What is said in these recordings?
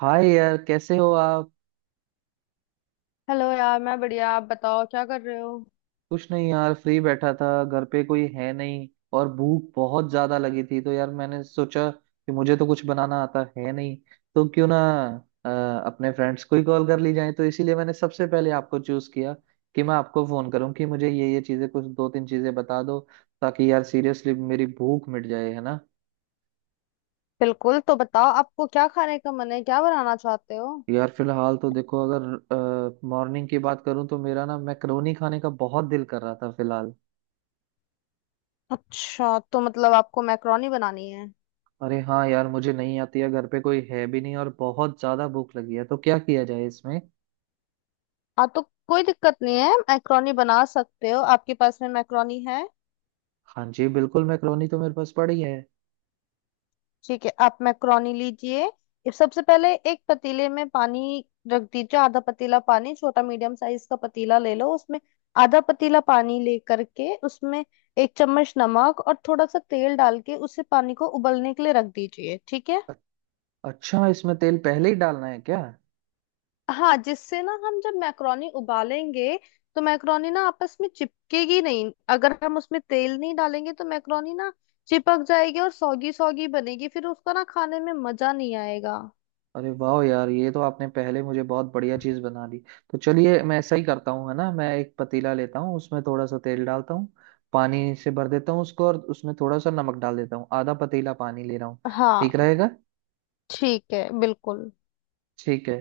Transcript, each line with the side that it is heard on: right: हाय यार कैसे हो आप।
left: हेलो यार, मैं बढ़िया। आप बताओ, क्या कर रहे हो?
right: कुछ नहीं यार फ्री बैठा था घर पे कोई है नहीं। और भूख बहुत ज्यादा लगी थी तो यार मैंने सोचा कि मुझे तो कुछ बनाना आता है नहीं। तो क्यों ना अ, अपने फ्रेंड्स को ही कॉल कर ली जाए तो इसीलिए मैंने सबसे पहले आपको चूज किया कि मैं आपको फोन करूं कि मुझे ये चीजें कुछ दो तीन चीजें बता दो ताकि यार सीरियसली मेरी भूख मिट जाए, है ना।
left: बिल्कुल, तो बताओ आपको क्या खाने का मन है, क्या बनाना चाहते हो?
right: यार फिलहाल तो देखो, अगर मॉर्निंग की बात करूं तो मेरा ना मैक्रोनी खाने का बहुत दिल कर रहा था फिलहाल।
left: अच्छा, तो मतलब आपको मैक्रोनी बनानी है।
right: अरे हाँ यार, मुझे नहीं आती है, घर पे कोई है भी नहीं और बहुत ज्यादा भूख लगी है तो क्या किया जाए इसमें।
left: हाँ, तो कोई दिक्कत नहीं है, मैक्रोनी बना सकते हो। आपके पास में मैक्रोनी है?
right: हाँ जी, बिल्कुल, मैक्रोनी तो मेरे पास पड़ी है।
left: ठीक है, आप मैक्रोनी लीजिए। ये सबसे पहले एक पतीले में पानी रख दीजिए, आधा पतीला पानी। छोटा मीडियम साइज का पतीला ले लो, उसमें आधा पतीला पानी लेकर के उसमें 1 चम्मच नमक और थोड़ा सा तेल डाल के उसे पानी को उबलने के लिए रख दीजिए। ठीक है?
right: अ- अच्छा, इसमें तेल पहले ही डालना है क्या।
left: हाँ, जिससे ना हम जब मैक्रोनी उबालेंगे तो मैक्रोनी ना आपस में चिपकेगी नहीं। अगर हम उसमें तेल नहीं डालेंगे तो मैक्रोनी ना चिपक जाएगी और सौगी सौगी बनेगी, फिर उसका ना खाने में मजा नहीं आएगा।
right: अरे वाह यार, ये तो आपने पहले मुझे बहुत बढ़िया चीज बना दी। तो चलिए मैं ऐसा ही करता हूँ, है ना। मैं एक पतीला लेता हूँ, उसमें थोड़ा सा तेल डालता हूँ, पानी से भर देता हूँ उसको और उसमें थोड़ा सा नमक डाल देता हूँ। आधा पतीला पानी ले रहा हूँ, ठीक
left: हाँ,
right: रहेगा।
left: ठीक है बिल्कुल।
right: ठीक है।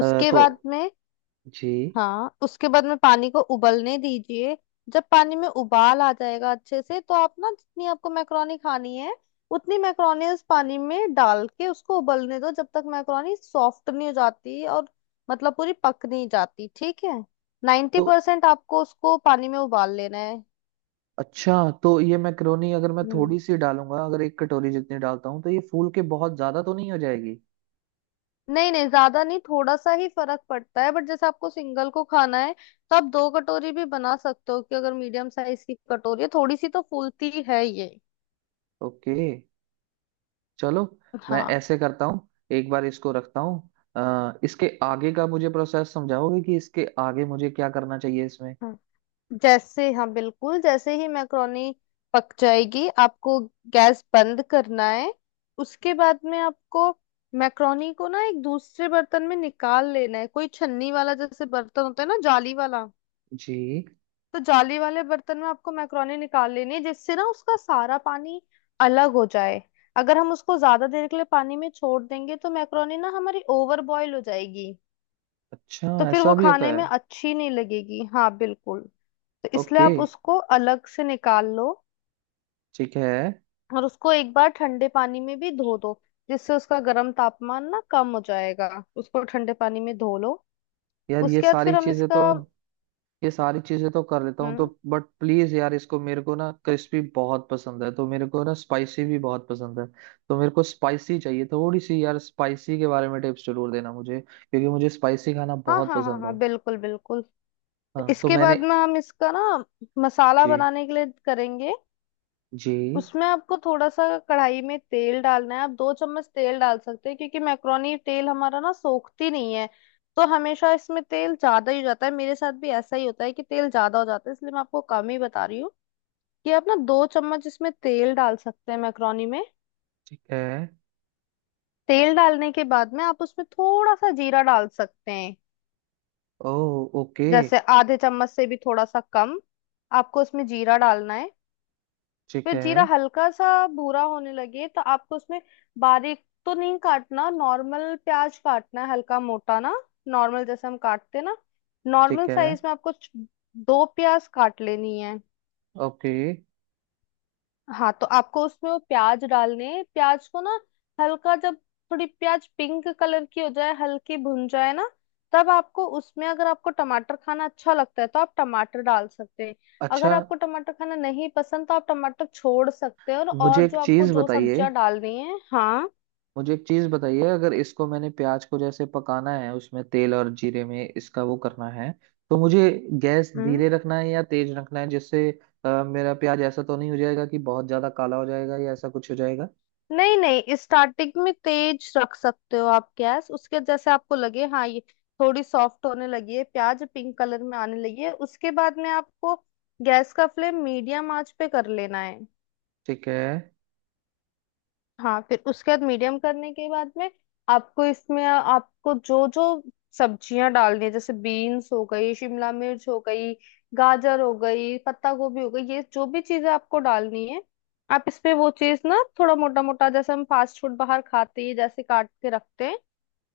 left: उसके बाद
right: तो
left: में,
right: जी।
left: हाँ, उसके बाद में पानी को उबलने दीजिए। जब पानी में उबाल आ जाएगा अच्छे से, तो आप ना जितनी आपको मैक्रोनी खानी है, उतनी मैक्रोनी उस पानी में डाल के उसको उबलने दो, जब तक मैक्रोनी सॉफ्ट नहीं हो जाती और मतलब पूरी पक नहीं जाती। ठीक है? नाइन्टी
right: तो
left: परसेंट आपको उसको पानी में उबाल लेना है।
right: अच्छा, तो ये मैक्रोनी अगर मैं
left: हम्म।
right: थोड़ी सी डालूंगा, अगर एक कटोरी जितनी डालता हूँ तो ये फूल के बहुत ज्यादा तो नहीं हो जाएगी।
left: नहीं नहीं, ज्यादा नहीं, थोड़ा सा ही फर्क पड़ता है। बट जैसे आपको सिंगल को खाना है तो आप दो कटोरी भी बना सकते हो, कि अगर मीडियम साइज की कटोरी है, थोड़ी सी तो फूलती ही है ये।
right: ओके, चलो। मैं
left: हाँ
right: ऐसे करता हूँ, एक बार इसको रखता हूँ। इसके आगे का मुझे प्रोसेस समझाओगे कि इसके आगे मुझे क्या करना चाहिए इसमें।
left: हाँ। जैसे हाँ, बिल्कुल, जैसे ही मैक्रोनी पक जाएगी आपको गैस बंद करना है। उसके बाद में आपको मैक्रोनी को ना एक दूसरे बर्तन में निकाल लेना है, कोई छन्नी वाला जैसे बर्तन होता है ना, जाली वाला।
right: जी।
left: तो जाली वाले बर्तन में आपको मैक्रोनी निकाल लेनी है, जिससे ना उसका सारा पानी अलग हो जाए। अगर हम उसको ज्यादा देर के लिए पानी में छोड़ देंगे तो मैक्रोनी ना हमारी ओवर बॉयल हो जाएगी,
right: अच्छा,
left: तो फिर वो
right: ऐसा भी
left: खाने
right: होता है।
left: में अच्छी नहीं लगेगी। हाँ बिल्कुल। तो इसलिए
right: ओके,
left: आप उसको अलग से निकाल लो,
right: ठीक है।
left: और उसको एक बार ठंडे पानी में भी धो दो, जिससे उसका गर्म तापमान ना कम हो जाएगा। उसको ठंडे पानी में धो लो।
right: यार ये
left: उसके बाद
right: सारी
left: फिर हम
right: चीजें तो,
left: इसका,
right: ये सारी चीजें तो कर लेता हूँ तो,
left: हम्म,
right: बट प्लीज यार, इसको मेरे को ना क्रिस्पी बहुत पसंद है तो, मेरे को ना स्पाइसी भी बहुत पसंद है। तो मेरे को स्पाइसी चाहिए थोड़ी सी यार। स्पाइसी के बारे में टिप्स जरूर देना मुझे, क्योंकि मुझे स्पाइसी खाना
left: हाँ
right: बहुत
left: हाँ हाँ
right: पसंद
left: हाँ,
right: है।
left: बिल्कुल बिल्कुल,
right: हाँ तो
left: इसके
right: मैंने।
left: बाद में हम इसका ना मसाला
right: जी।
left: बनाने के लिए करेंगे।
right: जी।
left: उसमें आपको थोड़ा सा कढ़ाई में तेल डालना है। आप 2 चम्मच तेल डाल सकते हैं, क्योंकि मैक्रोनी तेल हमारा ना सोखती नहीं है, तो हमेशा इसमें तेल ज्यादा ही हो जाता है। मेरे साथ भी ऐसा ही होता है कि तेल ज्यादा हो जाता है, इसलिए मैं आपको कम ही बता रही हूँ कि आप ना 2 चम्मच इसमें तेल डाल सकते हैं मैक्रोनी में।
right: ठीक है।
left: तेल डालने के बाद में आप उसमें थोड़ा सा जीरा डाल सकते हैं,
right: ओ, ओके।
left: जैसे आधे चम्मच से भी थोड़ा सा कम आपको उसमें जीरा डालना है।
right: ठीक
left: फिर
right: है।
left: जीरा हल्का सा भूरा होने लगे तो आपको उसमें, बारीक तो नहीं काटना, नॉर्मल प्याज काटना है, हल्का मोटा ना, नॉर्मल जैसे हम काटते ना,
right: ठीक
left: नॉर्मल
right: है।
left: साइज में आपको दो प्याज काट लेनी है।
right: ओके।
left: हाँ, तो आपको उसमें वो प्याज डालने हैं। प्याज को ना हल्का, जब थोड़ी प्याज पिंक कलर की हो जाए, हल्की भुन जाए ना, तब आपको उसमें, अगर आपको टमाटर खाना अच्छा लगता है तो आप टमाटर डाल सकते हैं।
right: अच्छा,
left: अगर आपको टमाटर खाना नहीं पसंद तो आप टमाटर छोड़ सकते हैं, और
right: मुझे
left: और
right: एक
left: जो आपको
right: चीज
left: जो
right: बताइए,
left: सब्जियां डालनी है, हाँ।
right: मुझे एक चीज बताइए, अगर इसको मैंने प्याज को जैसे पकाना है उसमें तेल और जीरे में इसका वो करना है तो मुझे गैस
left: हम्म।
right: धीरे रखना है या तेज रखना है जिससे मेरा प्याज ऐसा तो नहीं हो जाएगा कि बहुत ज्यादा काला हो जाएगा या ऐसा कुछ हो जाएगा।
left: नहीं नहीं, स्टार्टिंग में तेज रख सकते हो आप गैस, उसके जैसे आपको लगे हाँ ये थोड़ी सॉफ्ट होने लगी है, प्याज पिंक कलर में आने लगी है, उसके बाद में आपको गैस का फ्लेम मीडियम आंच पे कर लेना है।
right: ठीक है।
left: हाँ, फिर उसके बाद मीडियम करने के बाद में आपको इसमें आपको जो जो सब्जियां डालनी है, जैसे बीन्स हो गई, शिमला मिर्च हो गई, गाजर हो गई, पत्ता गोभी हो गई, ये जो भी चीजें आपको डालनी है आप इसपे वो चीज ना थोड़ा मोटा मोटा, जैसे हम फास्ट फूड बाहर खाते हैं जैसे काट के रखते हैं,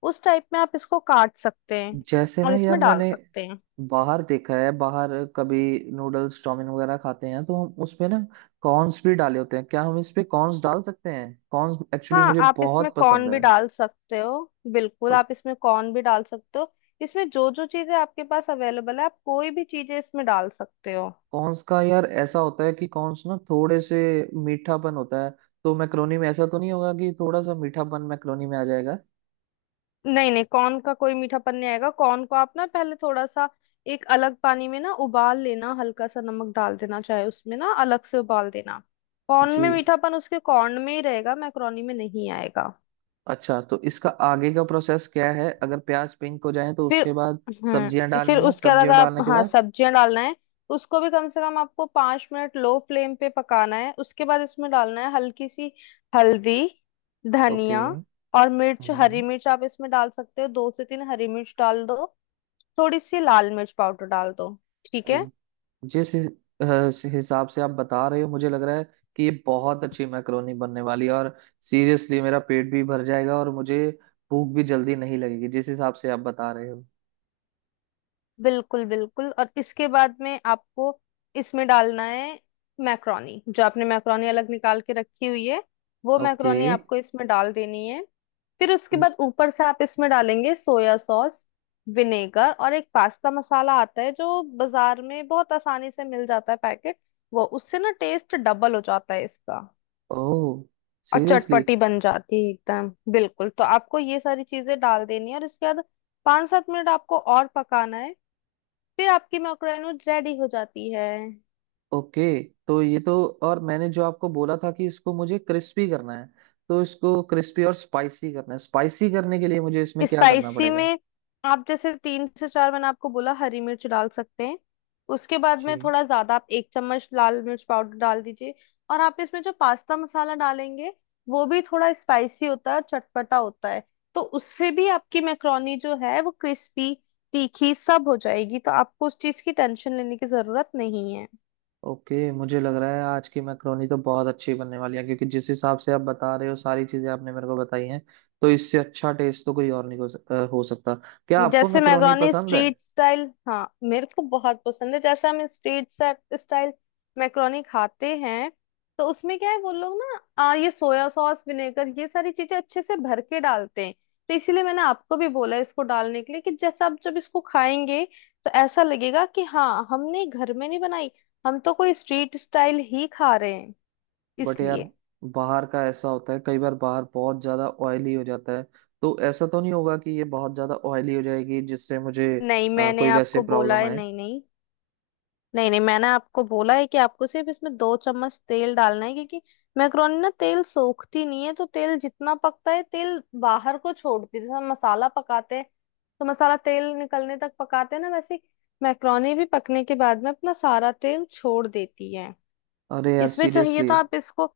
left: उस टाइप में आप इसको काट सकते हैं
right: जैसे
left: और
right: ना
left: इसमें
right: यार,
left: डाल
right: मैंने
left: सकते हैं।
right: बाहर देखा है, बाहर कभी नूडल्स चाउमीन वगैरह खाते हैं तो हम उसमें ना कॉर्न्स भी डाले होते हैं। क्या हम इस पे कॉर्न्स डाल सकते हैं? कॉर्न्स एक्चुअली
left: हाँ,
right: मुझे
left: आप इसमें
right: बहुत पसंद
left: कॉर्न भी डाल सकते हो, बिल्कुल,
right: है।
left: आप इसमें कॉर्न भी डाल सकते हो। इसमें जो जो चीजें आपके पास अवेलेबल है आप कोई भी चीजें इसमें डाल सकते हो।
right: कॉन्स का यार ऐसा होता है कि कॉन्स ना थोड़े से मीठापन होता है, तो मैक्रोनी में ऐसा तो नहीं होगा कि थोड़ा सा मीठापन मैक्रोनी में आ जाएगा।
left: नहीं नहीं, कॉर्न का कोई मीठापन नहीं आएगा। कॉर्न को आप ना पहले थोड़ा सा एक अलग पानी में ना उबाल लेना, हल्का सा नमक डाल देना, चाहे उसमें ना अलग से उबाल देना। कॉर्न
right: जी।
left: में मीठापन उसके कॉर्न में ही रहेगा, मैक्रोनी में नहीं आएगा।
right: अच्छा, तो इसका आगे का प्रोसेस क्या है, अगर प्याज पिंक हो जाए तो
left: फिर,
right: उसके बाद? सब्जियां
left: हम्म, फिर
right: डालनी है,
left: उसके अलग
right: सब्जियां
left: आप,
right: डालने के
left: हाँ,
right: बाद।
left: सब्जियां डालना है। उसको भी कम से कम आपको 5 मिनट लो फ्लेम पे पकाना है। उसके बाद इसमें डालना है हल्की सी हल्दी,
right: ओके।
left: धनिया, और मिर्च, हरी
right: हम्म।
left: मिर्च। आप इसमें डाल सकते हो, दो से तीन हरी मिर्च डाल दो, थोड़ी सी लाल मिर्च पाउडर डाल दो। ठीक है?
right: अरे, जिस हि- अ, स- हिसाब से आप बता रहे हो मुझे लग रहा है कि ये बहुत अच्छी मैक्रोनी बनने वाली है और सीरियसली मेरा पेट भी भर जाएगा और मुझे भूख भी जल्दी नहीं लगेगी, जिस हिसाब से आप बता रहे हो।
left: बिल्कुल बिल्कुल। और इसके बाद में आपको इसमें डालना है मैक्रोनी, जो आपने मैक्रोनी अलग निकाल के रखी हुई है, वो
right: ओके।
left: मैक्रोनी आपको इसमें डाल देनी है। फिर उसके बाद ऊपर से आप इसमें डालेंगे सोया सॉस, विनेगर, और एक पास्ता मसाला आता है जो बाजार में बहुत आसानी से मिल जाता है पैकेट, वो उससे ना टेस्ट डबल हो जाता है इसका,
right: ओह,
left: और
right: सीरियसली।
left: चटपटी बन जाती है एकदम बिल्कुल। तो आपको ये सारी चीजें डाल देनी है, और इसके बाद 5-7 मिनट आपको और पकाना है। फिर आपकी मैक्रोनूड रेडी हो जाती है।
right: ओके, तो ये तो, और मैंने जो आपको बोला था कि इसको मुझे क्रिस्पी करना है, तो इसको क्रिस्पी और स्पाइसी करना है। स्पाइसी करने के लिए मुझे इसमें क्या करना
left: स्पाइसी
right: पड़ेगा?
left: में आप जैसे तीन से चार, मैंने आपको बोला, हरी मिर्च डाल सकते हैं। उसके बाद
right: जी।
left: में थोड़ा ज्यादा आप 1 चम्मच लाल मिर्च पाउडर डाल दीजिए। और आप इसमें जो पास्ता मसाला डालेंगे, वो भी थोड़ा स्पाइसी होता है और चटपटा होता है, तो उससे भी आपकी मैक्रोनी जो है वो क्रिस्पी तीखी सब हो जाएगी, तो आपको उस चीज की टेंशन लेने की जरूरत नहीं है।
right: ओके, मुझे लग रहा है आज की मैक्रोनी तो बहुत अच्छी बनने वाली है, क्योंकि जिस हिसाब से आप बता रहे हो सारी चीजें आपने मेरे को बताई हैं, तो इससे अच्छा टेस्ट तो कोई और नहीं हो, हो सकता। क्या आपको
left: जैसे
right: मैक्रोनी
left: मैक्रोनी
right: पसंद है?
left: स्ट्रीट स्टाइल, हाँ मेरे को बहुत पसंद है। जैसे हम स्ट्रीट स्टाइल मैक्रोनी खाते हैं, तो उसमें क्या है, वो लोग ना ये सोया सॉस, विनेगर, ये सारी चीजें अच्छे से भर के डालते हैं। तो इसीलिए मैंने आपको भी बोला इसको डालने के लिए, कि जैसा आप जब इसको खाएंगे तो ऐसा लगेगा कि हाँ, हमने घर में नहीं बनाई, हम तो कोई स्ट्रीट स्टाइल ही खा रहे हैं,
right: बट यार,
left: इसलिए।
right: बाहर का ऐसा होता है, कई बार बाहर बहुत ज्यादा ऑयली हो जाता है, तो ऐसा तो नहीं होगा कि ये बहुत ज्यादा ऑयली हो जाएगी जिससे मुझे
left: नहीं, मैंने
right: कोई वैसे
left: आपको बोला
right: प्रॉब्लम
left: है,
right: आए।
left: नहीं नहीं नहीं नहीं, मैंने आपको बोला है कि आपको सिर्फ इसमें 2 चम्मच तेल डालना है, क्योंकि मैक्रोनी ना तेल सोखती नहीं है, तो तेल जितना पकता है तेल बाहर को छोड़ती है। जैसे हम मसाला पकाते हैं तो मसाला तेल निकलने तक पकाते हैं ना, वैसे मैक्रोनी भी पकने के बाद में अपना सारा तेल छोड़ देती है।
right: अरे यार,
left: इसमें चाहिए
right: सीरियसली।
left: तो आप इसको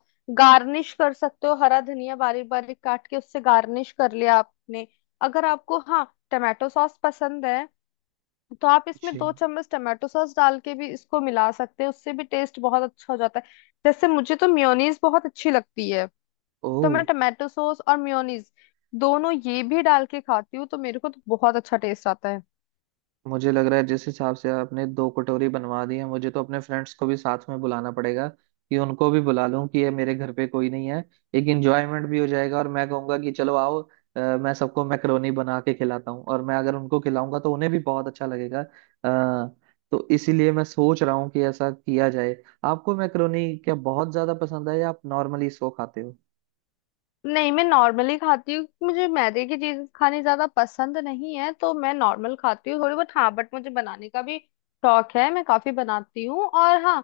left: गार्निश कर सकते हो, हरा धनिया बारीक बारीक काट के उससे गार्निश कर लिया आपने। अगर आपको, हाँ, टमाटो सॉस पसंद है, तो आप इसमें
right: जी।
left: 2 चम्मच टमाटो सॉस डाल के भी इसको मिला सकते हैं, उससे भी टेस्ट बहुत अच्छा हो जाता है। जैसे मुझे तो मेयोनीज बहुत अच्छी लगती है, तो मैं
right: ओह।
left: टमाटो सॉस और मेयोनीज दोनों ये भी डाल के खाती हूँ, तो मेरे को तो बहुत अच्छा टेस्ट आता है।
right: मुझे लग रहा है, जिस हिसाब से आपने दो कटोरी बनवा दी है, मुझे तो अपने फ्रेंड्स को भी साथ में बुलाना पड़ेगा कि उनको भी बुला लूं, कि ये मेरे घर पे कोई नहीं है, एक इंजॉयमेंट भी हो जाएगा। और मैं कहूंगा कि चलो आओ, मैं सबको मैकरोनी बना के खिलाता हूँ, और मैं अगर उनको खिलाऊंगा तो उन्हें भी बहुत अच्छा लगेगा। आ, तो इसीलिए मैं सोच रहा हूँ कि ऐसा किया जाए। आपको मैकरोनी क्या बहुत ज्यादा पसंद है, या आप नॉर्मली इसको खाते हो?
left: नहीं, मैं नॉर्मली खाती हूँ। मुझे मैदे की चीज खानी ज्यादा पसंद नहीं है, तो मैं नॉर्मल खाती हूँ, थोड़ी बहुत। हाँ, बट मुझे बनाने का भी शौक है, मैं काफी बनाती हूँ, और हाँ,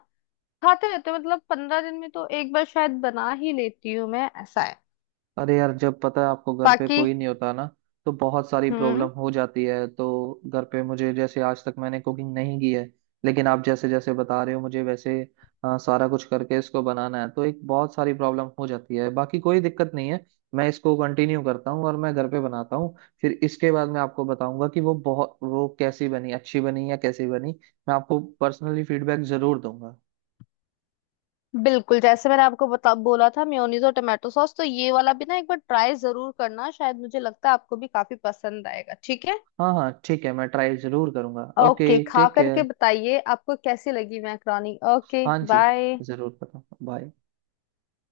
left: खाते रहते हैं, मतलब 15 दिन में तो एक बार शायद बना ही लेती हूँ मैं, ऐसा है
right: अरे यार, जब पता है आपको घर पे
left: बाकी।
right: कोई नहीं होता ना, तो बहुत सारी प्रॉब्लम
left: हम्म,
right: हो जाती है। तो घर पे मुझे, जैसे आज तक मैंने कुकिंग नहीं की है, लेकिन आप जैसे जैसे बता रहे हो मुझे, वैसे सारा कुछ करके इसको बनाना है, तो एक बहुत सारी प्रॉब्लम हो जाती है। बाकी कोई दिक्कत नहीं है, मैं इसको कंटिन्यू करता हूँ और मैं घर पे बनाता हूँ। फिर इसके बाद मैं आपको बताऊंगा कि वो बहुत, वो कैसी बनी, अच्छी बनी या कैसी बनी। मैं आपको पर्सनली फीडबैक जरूर दूंगा।
left: बिल्कुल। जैसे मैंने आपको बता बोला था, मेयोनीज और टोमेटो सॉस, तो ये वाला भी ना एक बार ट्राई जरूर करना, शायद मुझे लगता है आपको भी काफी पसंद आएगा। ठीक है?
right: हाँ हाँ ठीक है, मैं ट्राई जरूर करूंगा। ओके,
left: ओके, खा
right: टेक
left: करके
right: केयर।
left: बताइए आपको कैसी लगी मैक्रोनी। ओके,
right: हाँ जी,
left: बाय।
right: जरूर बताऊँ। बाय।